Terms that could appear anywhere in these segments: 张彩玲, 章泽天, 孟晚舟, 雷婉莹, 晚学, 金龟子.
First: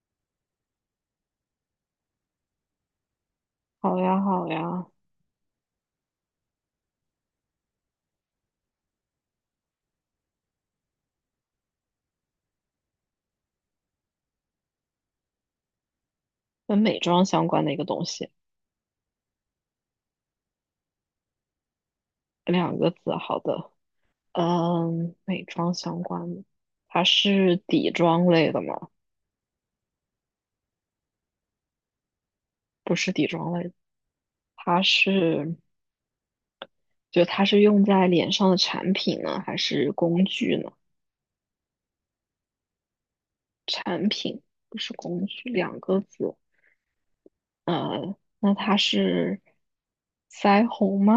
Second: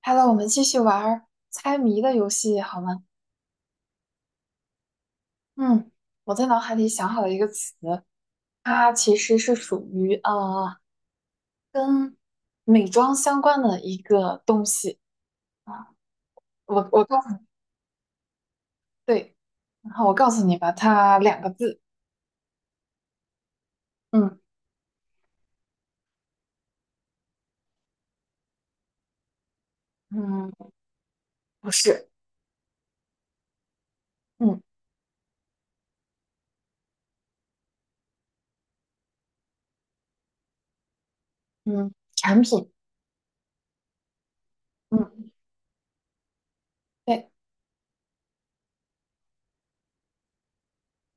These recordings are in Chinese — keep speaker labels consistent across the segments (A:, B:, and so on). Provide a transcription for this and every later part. A: 好了，我们继续玩儿猜谜的游戏好吗？
B: 好呀，好呀。
A: 嗯，我在脑海里想好了一个词，它其实是属于跟美妆相关的一个东西啊。
B: 跟
A: 我
B: 美
A: 我告
B: 妆
A: 诉你。
B: 相关的一个东西，
A: 对，然后我告诉你吧，它两个字。
B: 两个字，好的。
A: 嗯
B: 嗯，美妆相关的，它是底妆类的吗？
A: 嗯，不是。
B: 不是底妆类的，
A: 嗯
B: 它是，就它是用在脸上的产品呢，还是工具呢？
A: 嗯，产品。
B: 产品，不是工
A: 嗯，
B: 具，两个字。
A: 对。
B: 那它是腮红吗？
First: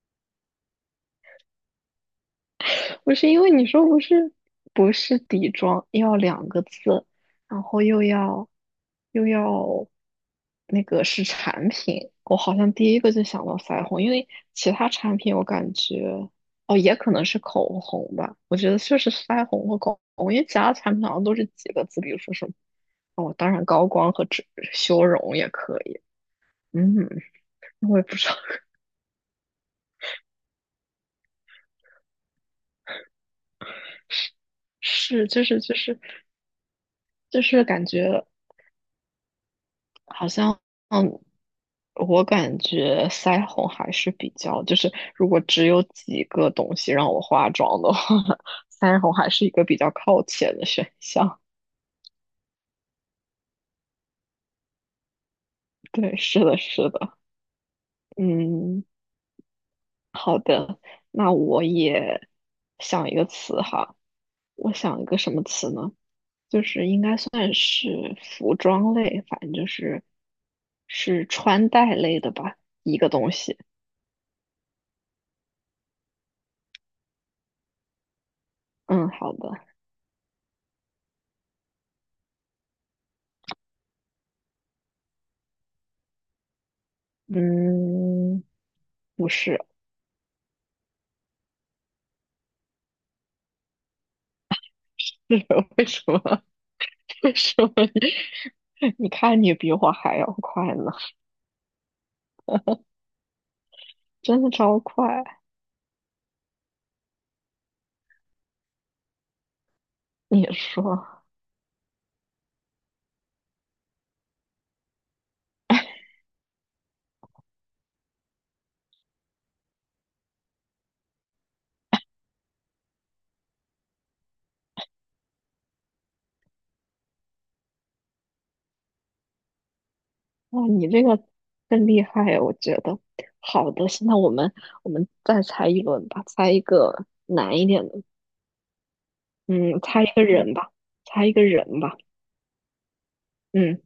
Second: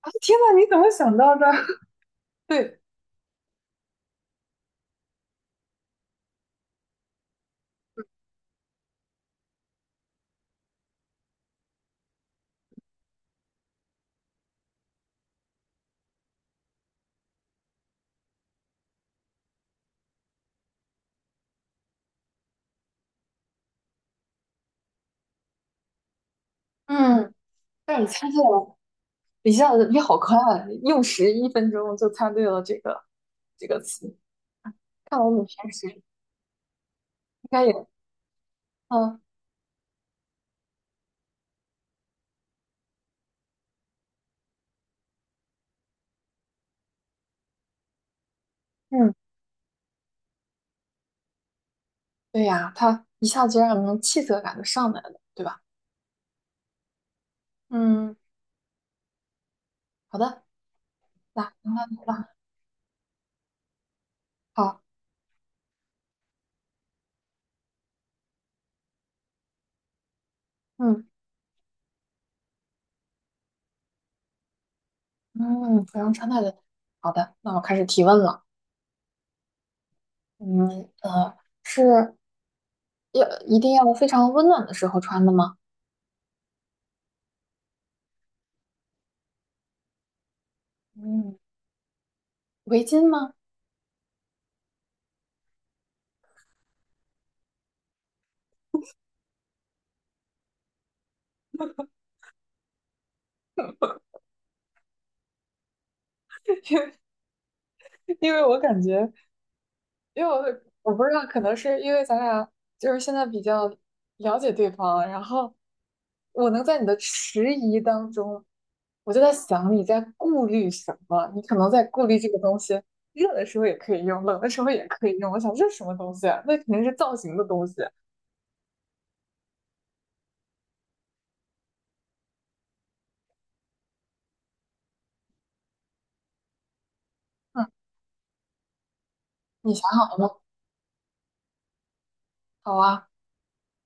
A: 啊，天呐，你怎么想到的？对。
B: 不是，因为你说不是底妆要两个字，然后又要那个是产品，我好像第一个就想到腮红，因为其他产品我感觉，哦，也可能是口红吧。我觉得就是腮红和口红，因为其他产品好像都是几个字，比如说什么。哦，当然高光和修容也可以。嗯，
A: 嗯，但
B: 我
A: 是
B: 也
A: 你
B: 不
A: 猜
B: 知道。
A: 对 了，一下子你好快啊，用时1分钟就猜对了这个词。看
B: 是，
A: 我
B: 就
A: 鲁
B: 是
A: 山
B: 就
A: 时
B: 是
A: 应
B: 就
A: 该
B: 是
A: 也，
B: 感觉。
A: 嗯
B: 好像，嗯，我感觉腮红还是比较，就是如果只有几个东西让我化妆的话，腮红
A: 嗯，
B: 还是一个比较靠前的选项。
A: 对呀，他一下子就让人气色感就上来了，对吧？
B: 对，是的，是的。
A: 嗯，
B: 嗯，
A: 好
B: 好
A: 的。
B: 的。那
A: 那
B: 我
A: 那
B: 也
A: 那
B: 想一个词哈，我
A: 好。
B: 想一个什么词呢？就是应该算是服装类，反正就是
A: 嗯
B: 是穿戴类的吧，一个东西。
A: 嗯，服装穿戴的。好的，那我开始提问了。
B: 嗯，好的。
A: 嗯，是要一定要非常温暖的时候穿的吗？
B: 嗯，不是。
A: 嗯，围巾吗？
B: 是。为什么？为什么你？你看你比我还要快呢，真的超快！
A: 因为我感觉，因为我
B: 你
A: 我不
B: 说。
A: 知道，可能是因为咱俩就是现在比较了解对方，然后我能在你的迟疑当中，我就在想你在顾虑什么，你可能在顾虑这个东西，热的时候也可以用，冷的时候也可以用。我想这是什么东西啊，那肯定是造型的东西。
B: 哇，你这个更厉害啊，我觉得。好的，现在我们再猜一轮吧，猜一个难
A: 嗯，
B: 一点的。
A: 你
B: 嗯，
A: 想
B: 猜一
A: 好了
B: 个
A: 吗？
B: 人吧，猜一个人吧。
A: 好啊。
B: 嗯，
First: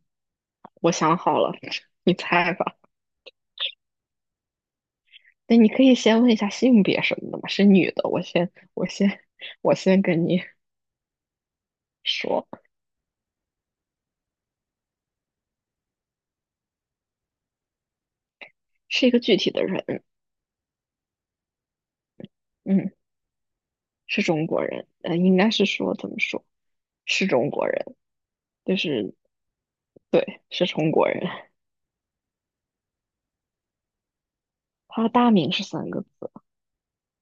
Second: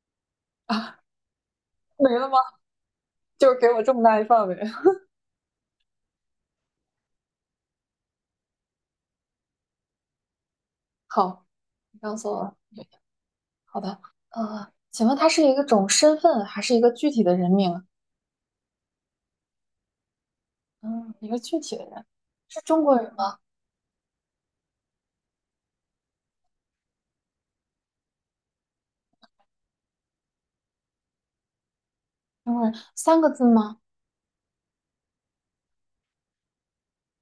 B: 我
A: 啊，
B: 想好了。
A: 没
B: 你
A: 了吗？
B: 猜吧。
A: 就是给我这么大一范围。
B: 那你可以先问一下性别什么的嘛，是女的，我先跟你
A: 好，你告诉
B: 说，
A: 我。好的。请问它是一个种身份还是一个具体的人名啊？
B: 是一个具体的人。
A: 嗯，一个具体的人，是中
B: 嗯。
A: 国人吗？
B: 是中国人，应该是说，怎么说，是中国人，就是，对，是中国人。
A: 中国人，三个字吗？
B: 他的大名是3个字。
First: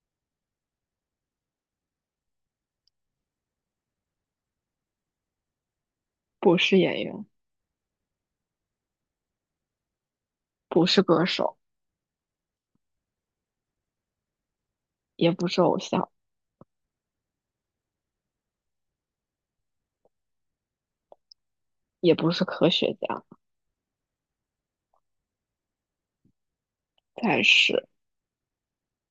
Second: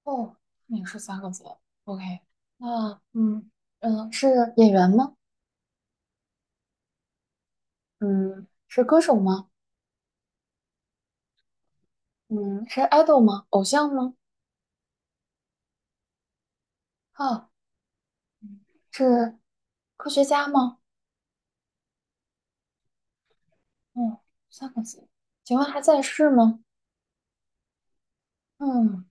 A: 哦，也是三个字。OK，那嗯嗯，是演员吗？
B: 不是演员，
A: 嗯，是歌手吗？
B: 不是歌手，
A: 嗯，是 idol 吗？偶像吗？
B: 也不是偶像，
A: 啊，嗯是科学家吗？
B: 也不是科学家。
A: 嗯，三个字。请问还在世吗？
B: 但是
A: 嗯，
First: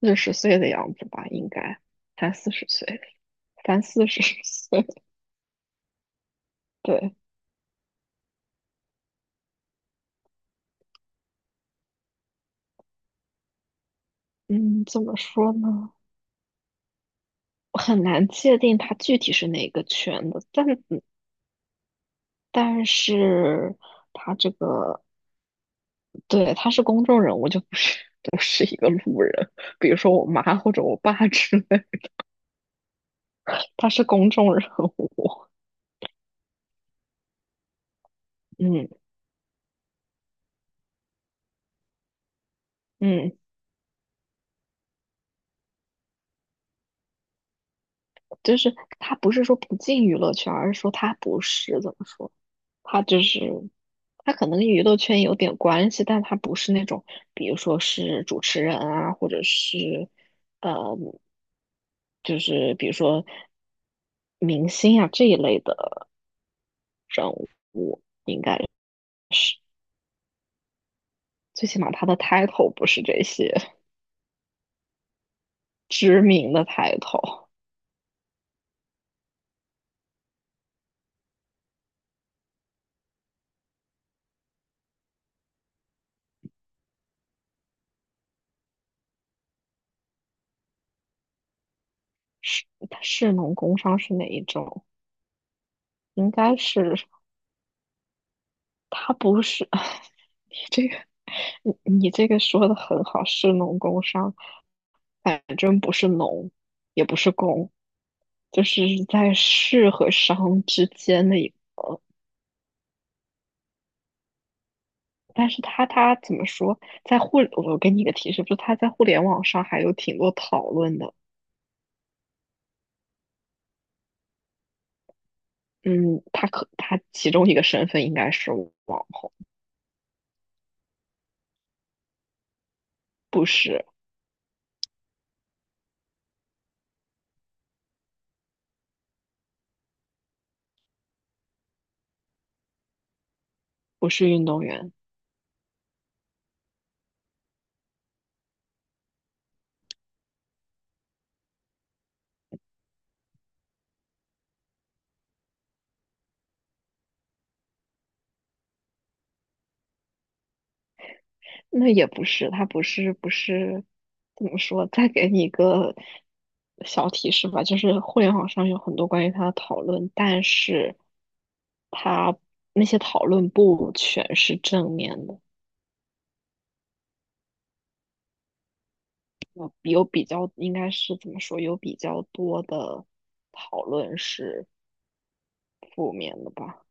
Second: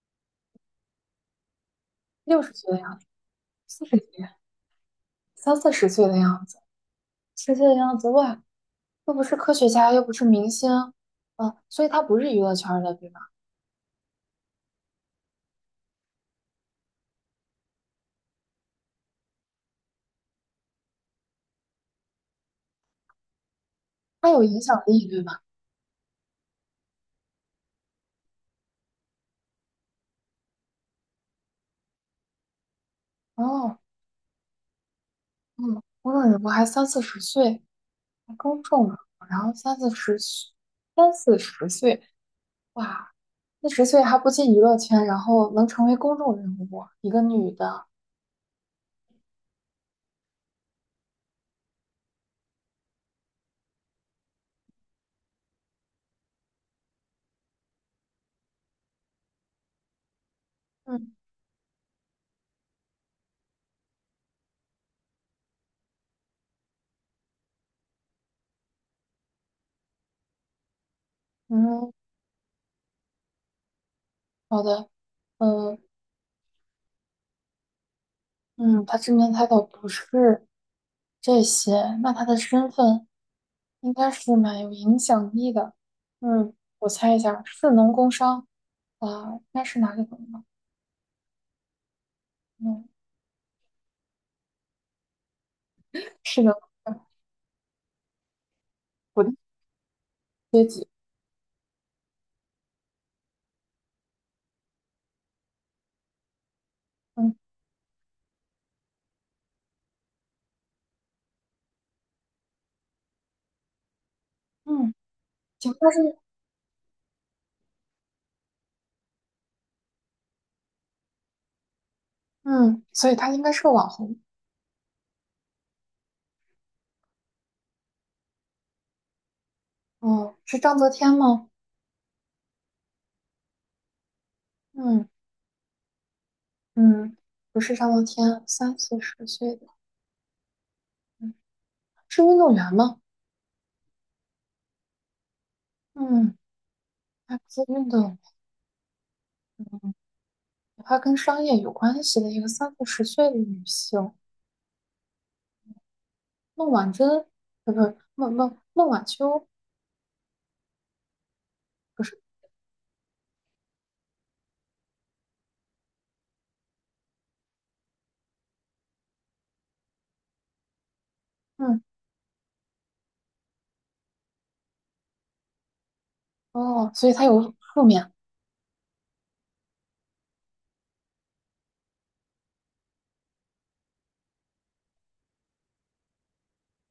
B: 四十岁的样子吧，应该三
A: 六
B: 四
A: 十
B: 十
A: 岁的样
B: 岁，
A: 子，
B: 三
A: 40几，
B: 四十岁。
A: 三四十岁的样子，
B: 对。
A: 四十岁的样子。哇，又不是科学家，又不是明星，啊，所以他不是娱乐圈的，对吧？
B: 嗯，怎么说呢？我很难界定他具体是哪个圈的，但是
A: 他
B: 他
A: 有
B: 这
A: 影响
B: 个，
A: 力，对吧？
B: 对，他是公众人物，就不是一个路人，比如说我妈或者我爸之类。
A: 哦，
B: 他是公众人物。
A: 嗯，我感觉我还三四十岁，公众，中
B: 嗯
A: 呢，然后三四十岁，三四十岁。哇，
B: 嗯，
A: 四十岁还不进娱乐圈，然后能成为公众人物，一个女的。
B: 就是他不是说不进娱乐圈，而是说他不是，怎么说，他就是他可能跟娱乐圈有点关系，但他不是那种，比如说是主持人啊，或者是，呃，
A: 嗯
B: 就是比如说明星啊这一类的人物，是最起
A: 嗯，
B: 码他的 title 不是这些。
A: 好的。嗯
B: 知名的抬头，
A: 嗯，他知名态倒不是这些，那他的身份应该是蛮有影响力的。嗯，我猜一下，士农工商，啊、应该是哪里的呢？嗯，
B: 市农工商是哪一种？应
A: 是的，
B: 该是，他不是，你
A: 阶级。
B: 这个你这个说的很好，市农工商，反正不是农，也不是
A: 嗯
B: 工，就是在市和商之间的一个。
A: 嗯，
B: 但是
A: 行，
B: 他
A: 他
B: 他
A: 是
B: 怎么说，我给你一个提示，就是它在互联网上还有挺多讨论的。
A: 嗯，所以他应该是个网红。
B: 嗯，他其中一个身份应该是网红，
A: 哦，是章泽天吗？
B: 不是
A: 嗯嗯，不是章泽天，三四十岁的。嗯，是运动员吗？
B: 不是运动员。
A: 嗯，她不是运动员，她跟商业有关系的一个三四十岁的女性，孟晚舟，不不，孟晚秋，
B: 那
A: 不
B: 也
A: 是。
B: 不是，怎么说？再给你一个小提示吧，就是互联网上有很多关于他的讨论，但是
A: 嗯
B: 他那些讨论不全是正面的，
A: 哦，所以她有负面。
B: 有比较，应该是，怎么说，有比较多的讨论是负面的吧？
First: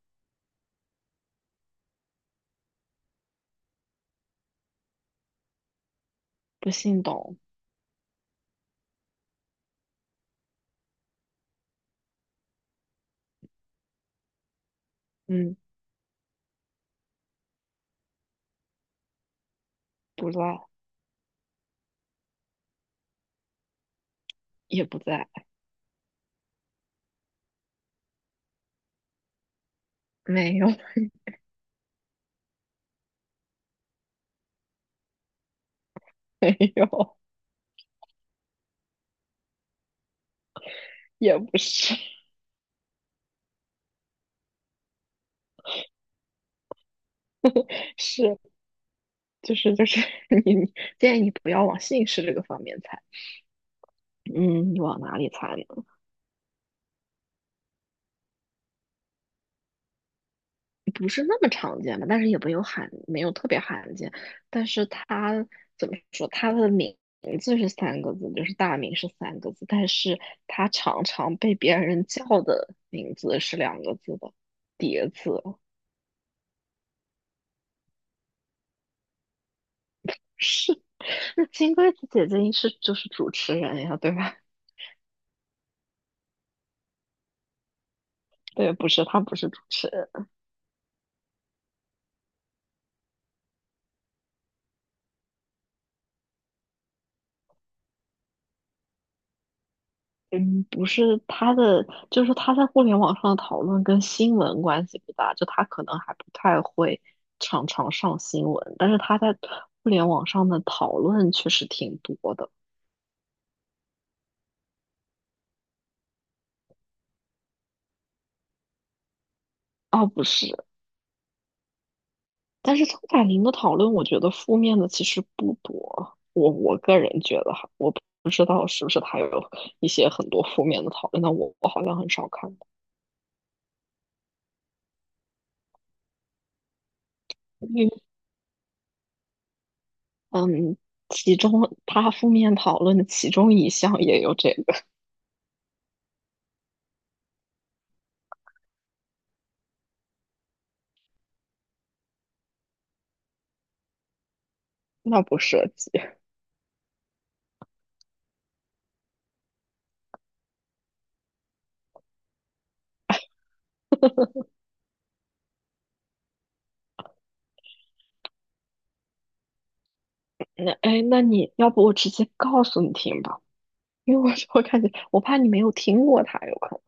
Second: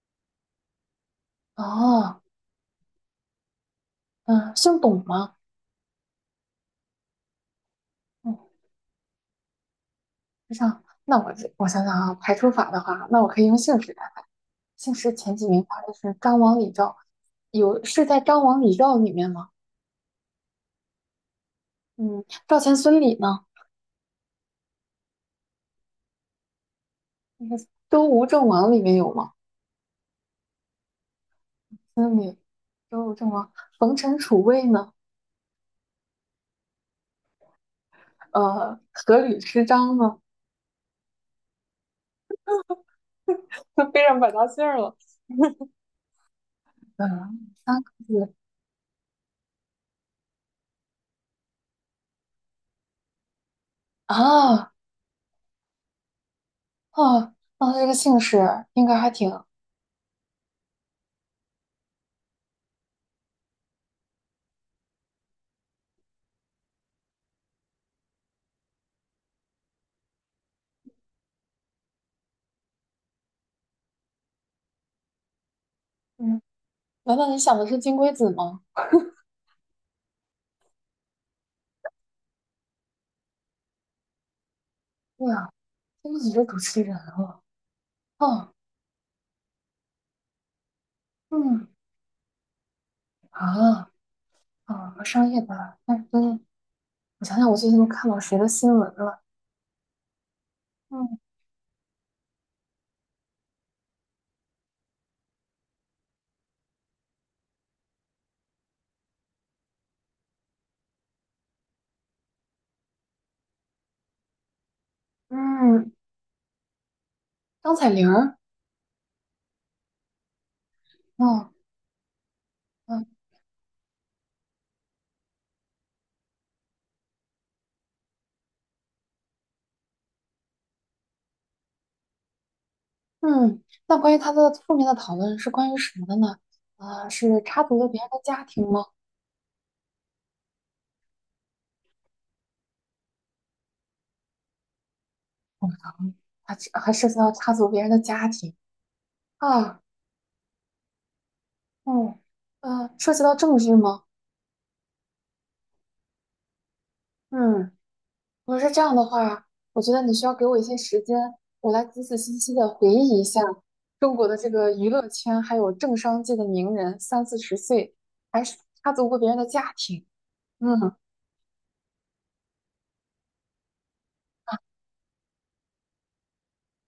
A: 哦，嗯，姓董吗？
B: 不信懂。
A: 嗯，是这样，那我想想啊，排除法的话，那我可以用姓氏来排。姓氏前几
B: 嗯，
A: 名发的是张王李赵，有是在张王李赵里面吗？
B: 不在，
A: 嗯，赵钱孙李呢？
B: 也不在，
A: 那个周吴郑王里面有吗？
B: 没有。
A: 孙李、周吴郑王、冯陈楚卫呢？
B: 没有，
A: 呃，阖闾吃张呢？
B: 也不是。
A: 都背上百家姓儿了。嗯，三个 字
B: 是。就是 你建议你不要往姓氏这个方面猜。
A: 啊
B: 嗯，你往哪里猜呢？
A: 啊，那这个姓氏应该还挺……
B: 不是那么常见吧，但是也没有特别罕见。但是他怎么说，他的名字是三个字，就是大名是三个字，但是他常常被别人叫的名字是两个字的叠字哦。
A: 嗯，难道你想的是金龟子吗？
B: 是，那金龟子姐姐就是主持人呀，对吧？
A: 对啊，金龟子是主持人了。哦，
B: 对，不是，她不是主持人。
A: 嗯啊啊，上夜班，但是。我想想，我最近都看到谁的新闻了？
B: 嗯，不是
A: 嗯
B: 他的，就是他在互联网上的讨论跟新闻关系不大，就他可能还不太会常常上新闻，但是他在互联网上的讨论确实挺多的。
A: 嗯，张彩玲儿。
B: 哦，不是，
A: 哦
B: 但是张
A: 嗯
B: 彩玲的讨论，我觉得负面的其实不多。我个人觉得哈，我不知道是不是他有一些很多负面的讨论，但我好像很少看到。
A: 嗯，那关于她的负面的讨论是关于什么的呢？啊、是插足了
B: 嗯，
A: 别人的家庭吗？
B: 嗯，其中他负面讨论的其中一项也有这个，
A: 嗯，还是还涉及到插足别人的家庭啊？嗯，涉及到政治吗？
B: 那不涉及。
A: 嗯，如果是这样的话，我觉得你需要给我一些时间，我来仔仔细细的回忆一下中国的这个娱乐圈还有政商界的名人，三四十岁还是插足过别人的家庭。
B: 那哎，
A: 嗯
B: 诶那你要不我直接告诉你听吧，因为我感觉我怕你没有听过他，有可能。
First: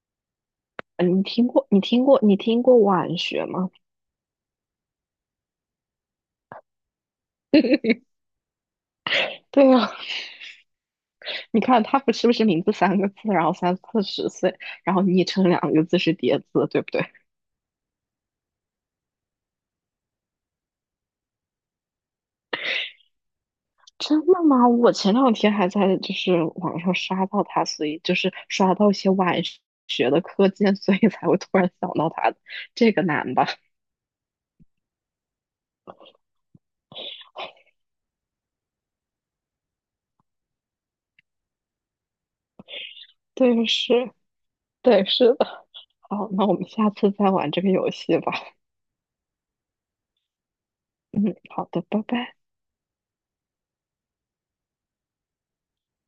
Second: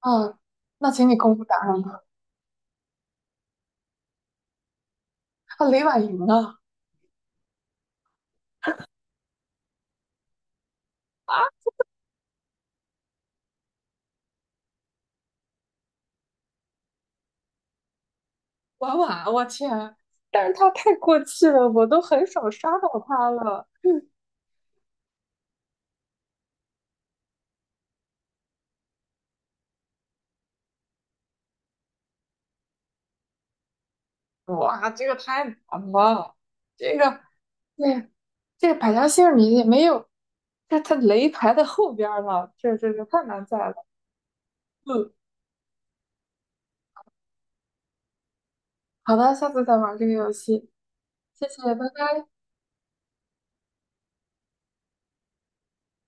A: 嗯，那
B: 呃
A: 请你
B: 你
A: 公布
B: 听
A: 答
B: 过你
A: 案吧。
B: 听过你听过晚学吗？
A: 啊，雷婉莹啊。
B: 对呀，
A: 啊，
B: 你看他不是名字三个字，然后三四十岁，然后昵称两个字是叠字，对不对？
A: 婉婉，我天！但是他太过气了，我都很少刷到他了。嗯
B: 真的吗？我前两天还在就是网上刷到他，所以就是刷到一些晚学的课件，所以才会突然想到他的。这个难吧？
A: 哇，这个太难了，这个对，这个百家姓儿你也没有，这他雷排在后边儿了，这太难在
B: 对，
A: 了。
B: 是，对，
A: 嗯，
B: 是的。好，那我们下次再玩这个游戏吧。
A: 好的，下次再玩这个游戏，
B: 嗯，
A: 谢谢，
B: 好
A: 拜
B: 的，拜
A: 拜。
B: 拜。